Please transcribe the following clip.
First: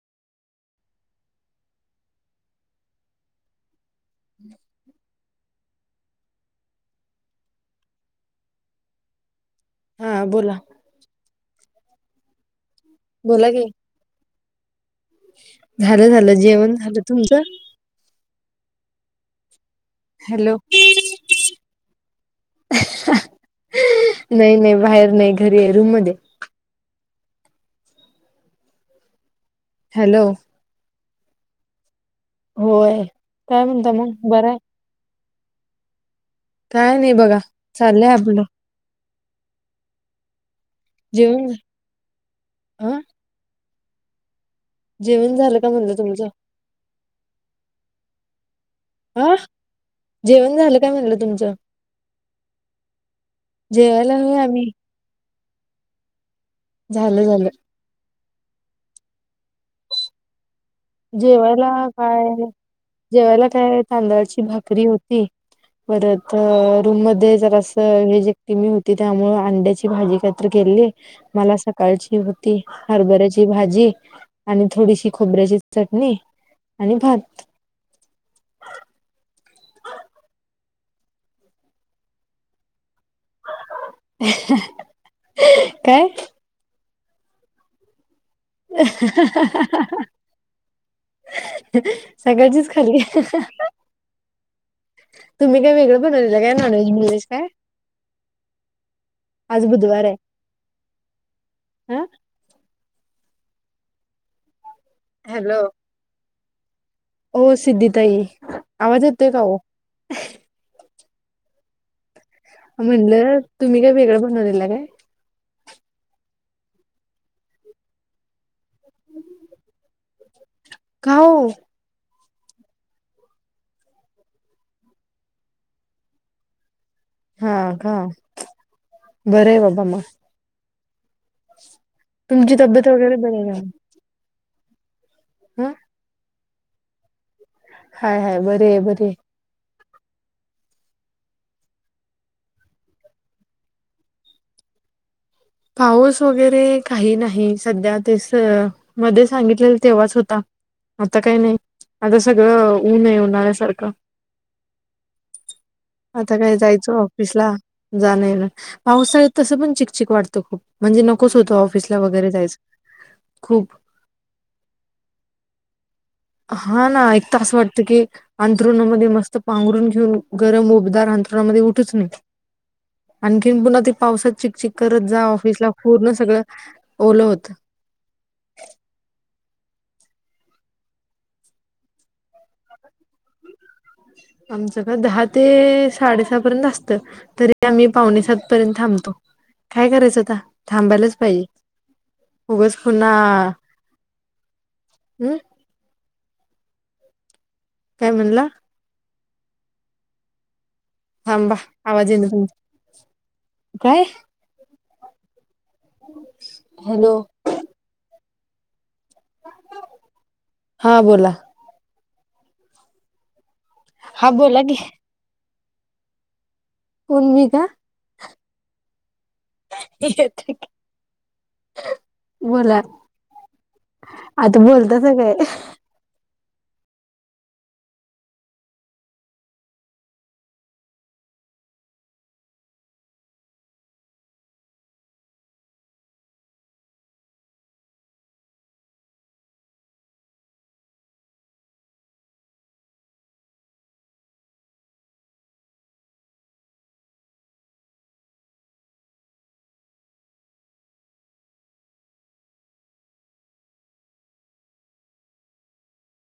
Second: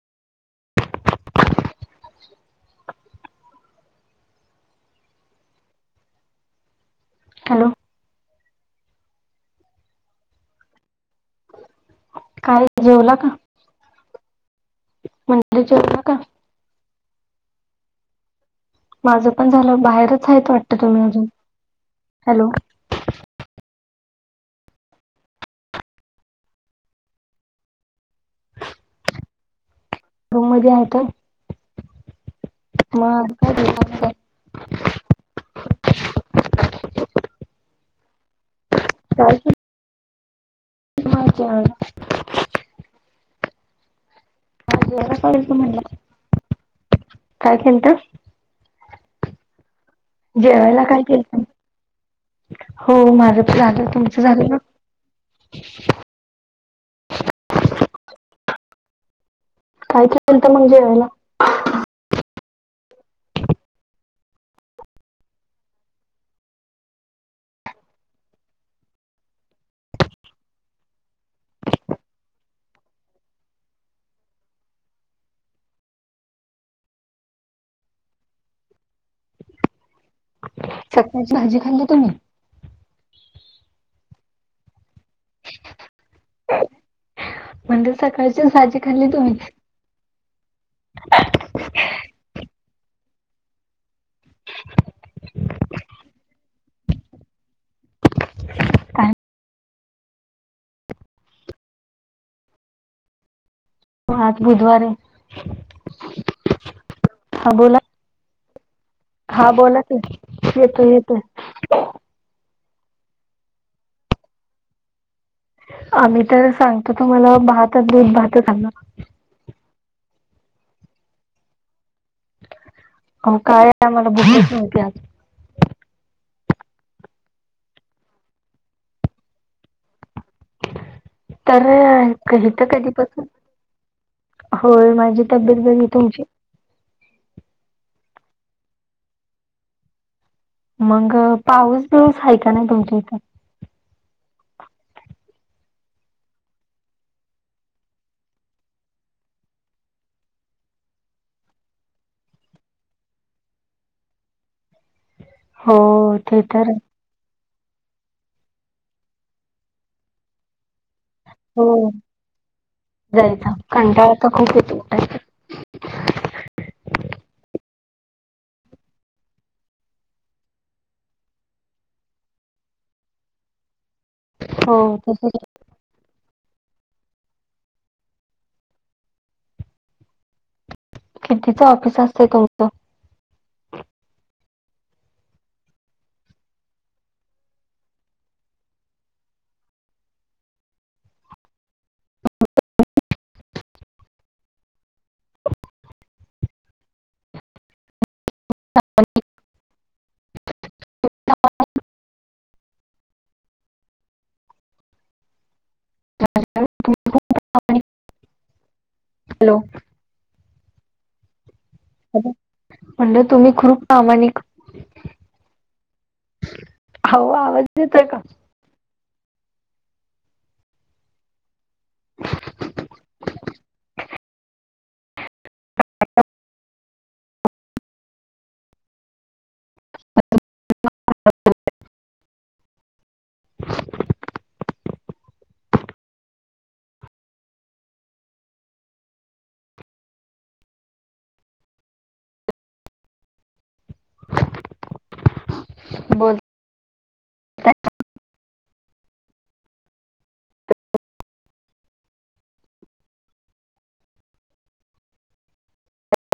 [inaudible] [inaudible] Hello. हा, बोला. काय, जेवला का? बोला की म्हणजे जेवला झालं, का झालं. जेवण झालं. तुमचं. माझं पण झालं. बाहेरच हायत हॅलो. वाटत, तुम्ही अजून. हॅलो. [unintelligible] नाही, नाही. बाहेर नाही. घरी आहे. रूम मध्ये. हॅलो. रूम मध्ये आहेत होय. मग [unintelligible] बराय. काय नाही बघा. चाललंय आपलं. काय, चाललंय. जेऊन [unintelligible] अं. [inaudible] जेवण झालं का म्हणला. म्हणलं तुमचं? काय केलतं? अं, जेवण झालं जेवायला काय, म्हणलं केलंत तुमचं? हो माझं प झालं. जेवायला तुमचं, होय झालं का? आम्ही झालं, झालं. काय, केलत मग जेवायला? जेवायला, काय? जेवायला काय? तांदळाची भाकरी होती. परत रूम मध्ये जरा असं हे जे टी कमी होती. त्यामुळ अंड्याची भाजी केली. मला सकाळची होती, हरभऱ्याची भाजी. आणि थोडीशी खोबऱ्याची चटणी. आणि भात. चक्कूची भाजी खाल्ली तुम्ही? अं हं हं... काय? म्हणजे? सकाळचे सात. अ... हं हं हं हं हं. हा हा... सगळ्यांचीच खाल्ली... अं... हं हं हं. तुम्ही वेगवेगळं बनवलेलं काय... नॉनव्हेज बिनवेज काय? काय? आज बुधवार ए. [unintelligible] आं तो हाच बुधवार ए. हॅलो. हा हो बोला... सिद्धिताई आवाज येतोय का हा हो बोला की. येतोय... येतोय. म्हलं... तुम्ही काय वेगळं समजाय लागलाय काय? आम्ही तर सांगतो तुम्हाला... भात आणि दूध भातही खाल्ला. [unintelligible] का हो? अहो काय... आम्हाला भूकच नव्हती आज. हा का? बरंय बाबा मग. तर... तुमची हिथं तब्येत वगैरे कधीपासून? बरी आहे का होय... माझी तब्येत हा बरी ए... तुमची? हाय हाय... बरी ए... बरी ए. मग... पाऊस- बिऊस हाय का नाई तुमच्या इथं? पाऊस वगैरे काही नाही... सध्या ते असं मध्ये सांगितलेलं... तेव्हाच होता. आता काय नाई... आता सगळं ऊन ए... उन्हाळ्यासारखं. [inaudible] आता ते काय... तर आहे. जायचं ऑफिसला जाणं- येणं... पावसाळ्यात तसं पण चिकचक वाटतं खूप. म्हणजे नकोच होतं हो ऑफिसला वगैरे जायचं... खूप. ताप खूप येतो... टायफाइड. हा ना... एकतर असं वाटतं की अंथरुणामधे मस्त पांघरून घेऊन... गरम उबदार अंथरुणामधे... उठूच नये. आणखी पुन्हा ते पावसात चिकचक हो करत... जा तसंच ऑफिसला... पूर्ण सगळं... ओलं होतं. कितीचं ऑफिस असतंय तुमचं? आमचं का? दहा ते साडेसहा पर्यंत असतं. तरी आम्ही पावणे सात पर्यंत थांबतो.. काय करायचं आता... थांबायलाच पाहिजे. उगच पुन्हा... हूं. काय म्हणला? [unintelligible] थांबा... आवाज येईना तुमचा. काय... हॅलो हॅलो. हा बोला. म्हणलं तुम्ही ख्रूप हा बोला की हो कोण मी आवाज का येतय का ह बोला आता बोलतस काय ह बोल